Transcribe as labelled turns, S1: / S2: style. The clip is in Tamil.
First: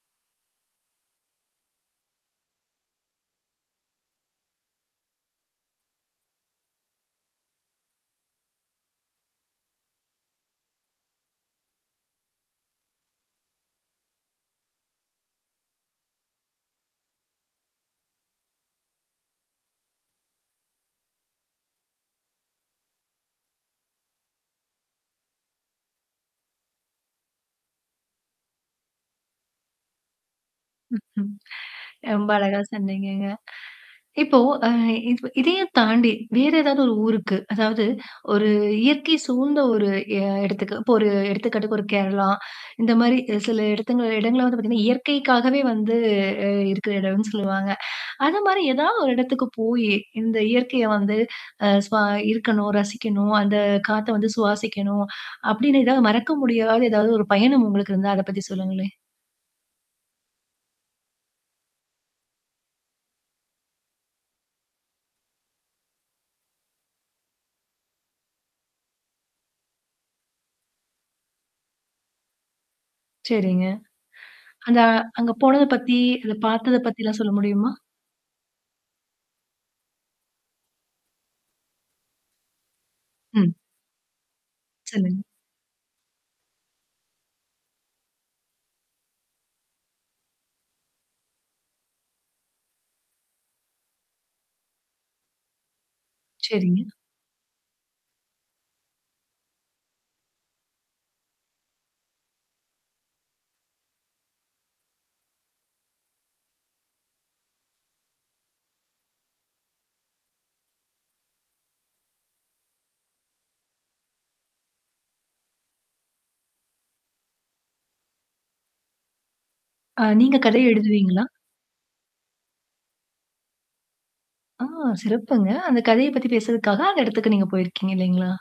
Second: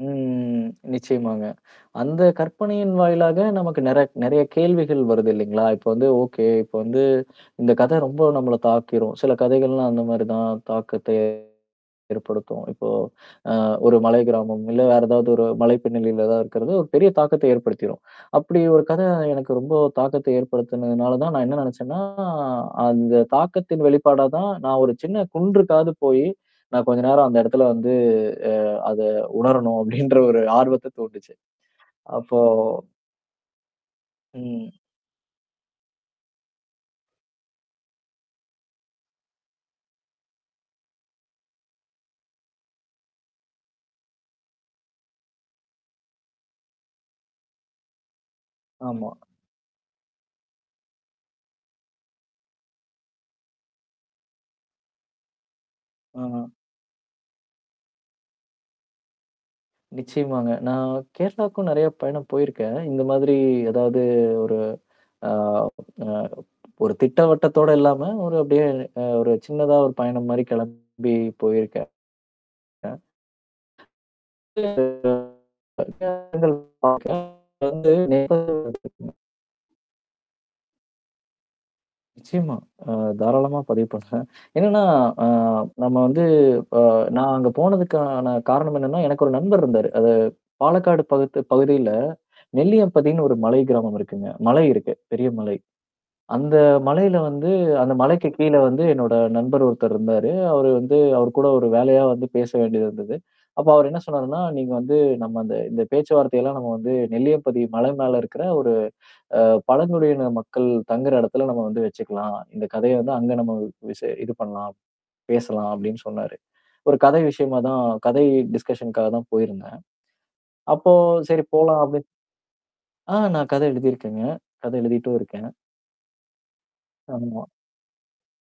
S1: ம். நிச்சயமாங்க. அந்த கற்பனையின் வாயிலாக நமக்கு நெற நெறைய கேள்விகள் வருது இல்லீங்களா? இப்போ வந்து ஓகே, இப்போ வந்து இந்தக் கதை ரொம்போ நம்மள தாக்கிரும். சில கதைகள்லாம் அந்த மாரி தான் தாக்கத்த ஏற்படுத்தும். இப்போ அ ஒரு மலை கிராமம், இல்ல வேற ஏதாவது ஒரு மலை பின்னணியில ஏதாவது இருக்கிறது, ஒரு பெரிய தாக்கத்த ஏற்படுத்திரும். அப்படி ஒரு கதை எனக்கு ரொம்போ தாக்கத்தை ஏற்படுத்துனதுனால தான், நான் என்ன நெனைச்சேன்னா அந்த தாக்கத்தின் வெளிப்பாடாதான், "நான் ஒரு சின்னக் குன்றுக்காவது போயி, நான் கொஞ்ச நேரம் அந்த இடத்துல வந்து அ அத உணரனும்." அப்படின்ற ஒரு ஆர்வத்த தூண்டுச்சு.
S2: ரொம்ப
S1: அப்போ
S2: அழகா சொன்னீங்கங்க. இப்போ அ
S1: ம்.
S2: இது இதையும் தாண்டி வேற ஏதாவது ஒரு ஊருக்கு, அதாவது ஒரு இயற்கை சூழ்ந்த ஒரு எ இடத்துக்கு, இப்ப ஒரு எடுத்துக்காட்டுக்கு ஒரு கேரளா, இந்த மாரி அ சில இடத்துங்கள இடங்கள வந்து பார்த்தீங்கன்னா, இயற்கைக்காகவே வந்து இருக்குற இடம்ன்னு சொல்லுவாங்க. அது மாரி ஏதாவது
S1: ஆமா.
S2: ஒரு இடத்துக்குப் போயி, "இந்த இயற்கையை வந்து அ சுவா இருக்கணும், ரசிக்கணும், அந்தக் காத்தை வந்து சுவாசிக்கணும்." அப்படீன்னு எதாவது மறக்க
S1: ஆ.
S2: முடியாத ஏதாவது ஒரு பயணம் உங்களுக்கு இருந்தா அத பத்தி சொல்லுங்களேன்.
S1: நிச்சயமாங்க. நான் கேரளாக்கும் நெறைய பயணம் போயிருக்கேன். ஆனா இந்த மாதிரி ஏதாவது ஒரு அ, அ ஒரு திட்டவட்டத்தோட இல்லாம, ஒரு அப்படியே ஒரு சின்னதா ஒரு பயணம் மாரி கெளம்பி போயிருக்கேன். அ..
S2: சரிங்க.
S1: [unintelligible] சில
S2: அந்த அங்க
S1: இடங்கள்
S2: போனதை பத்தி, அத பார்த்தத
S1: பார்க்
S2: பத்தில்லாம் சொல்ல முடியுமா?
S1: வந்து [unintelligible] நிச்சயமா. நான்
S2: ம்.
S1: தாராளமா பதிவு பண்ணுறேன். என்னன்னா
S2: சொல்லுங்க.
S1: அ நம்ம வந்து இப்ப நான் அங்க போனதுக்கான காரணம் என்னன்னா, எனக்கு ஒரு நண்பர் இருந்தாரு. அது பாலக்காடு பகுத்-பகுதியில, நெல்லியம்பதின்னு ஒரு மலை கிராமம் இருக்குங்க. மலை இருக்கு. பெரிய மலை. அந்த
S2: சரிங்க.
S1: மலையில வந்து, அந்த மலைக்குக் கீழ வந்து என்னோட நண்பர் ஒருத்தர் இருந்தாரு. அவரு வந்து அவரு கூட ஒரு வேலையா வந்து பேச வேண்டியிருந்தது. அப்போ அவரு என்ன சொன்னாருன்னா, "நீங்க வந்து நம்ம இந்த இந்த பேச்சுவார்த்தையெல்லாம் நம்ம வந்து நெல்லியம்பதி மலை மேல இருக்கிற ஒரு அ பழங்குடியின மக்கள் தங்குற இடத்துல நம்ம வந்து வச்சுக்கலாம். இந்தக் கதைய வந்து அங்க நம்ம வ் விசே இது பண்ணலாம், பேசலாம்." அப்படின்னு சொன்னாரு. ஒரு கதை விஷயமாதான், கதை டிஸ்கஷன்க்காகத்தான் போயிருந்தேன்.
S2: ஆ. நீங்கக் கதை
S1: அப்போ,
S2: எழுதுவீங்களா?
S1: "சரி போலாம்." அப்டின் ஆ நான் கதை எழுதிருக்கேங்க.
S2: ஆ
S1: கதை எழுதிட்டும்
S2: சிறப்புங்க.
S1: இருக்கேன்.
S2: அந்தக் கதைய பத்தி பேசுறதுக்காக, அந்த இடத்துக்கு
S1: ஆமா.
S2: நீங்கப் போயிருக்கீங்க இல்லைங்களா?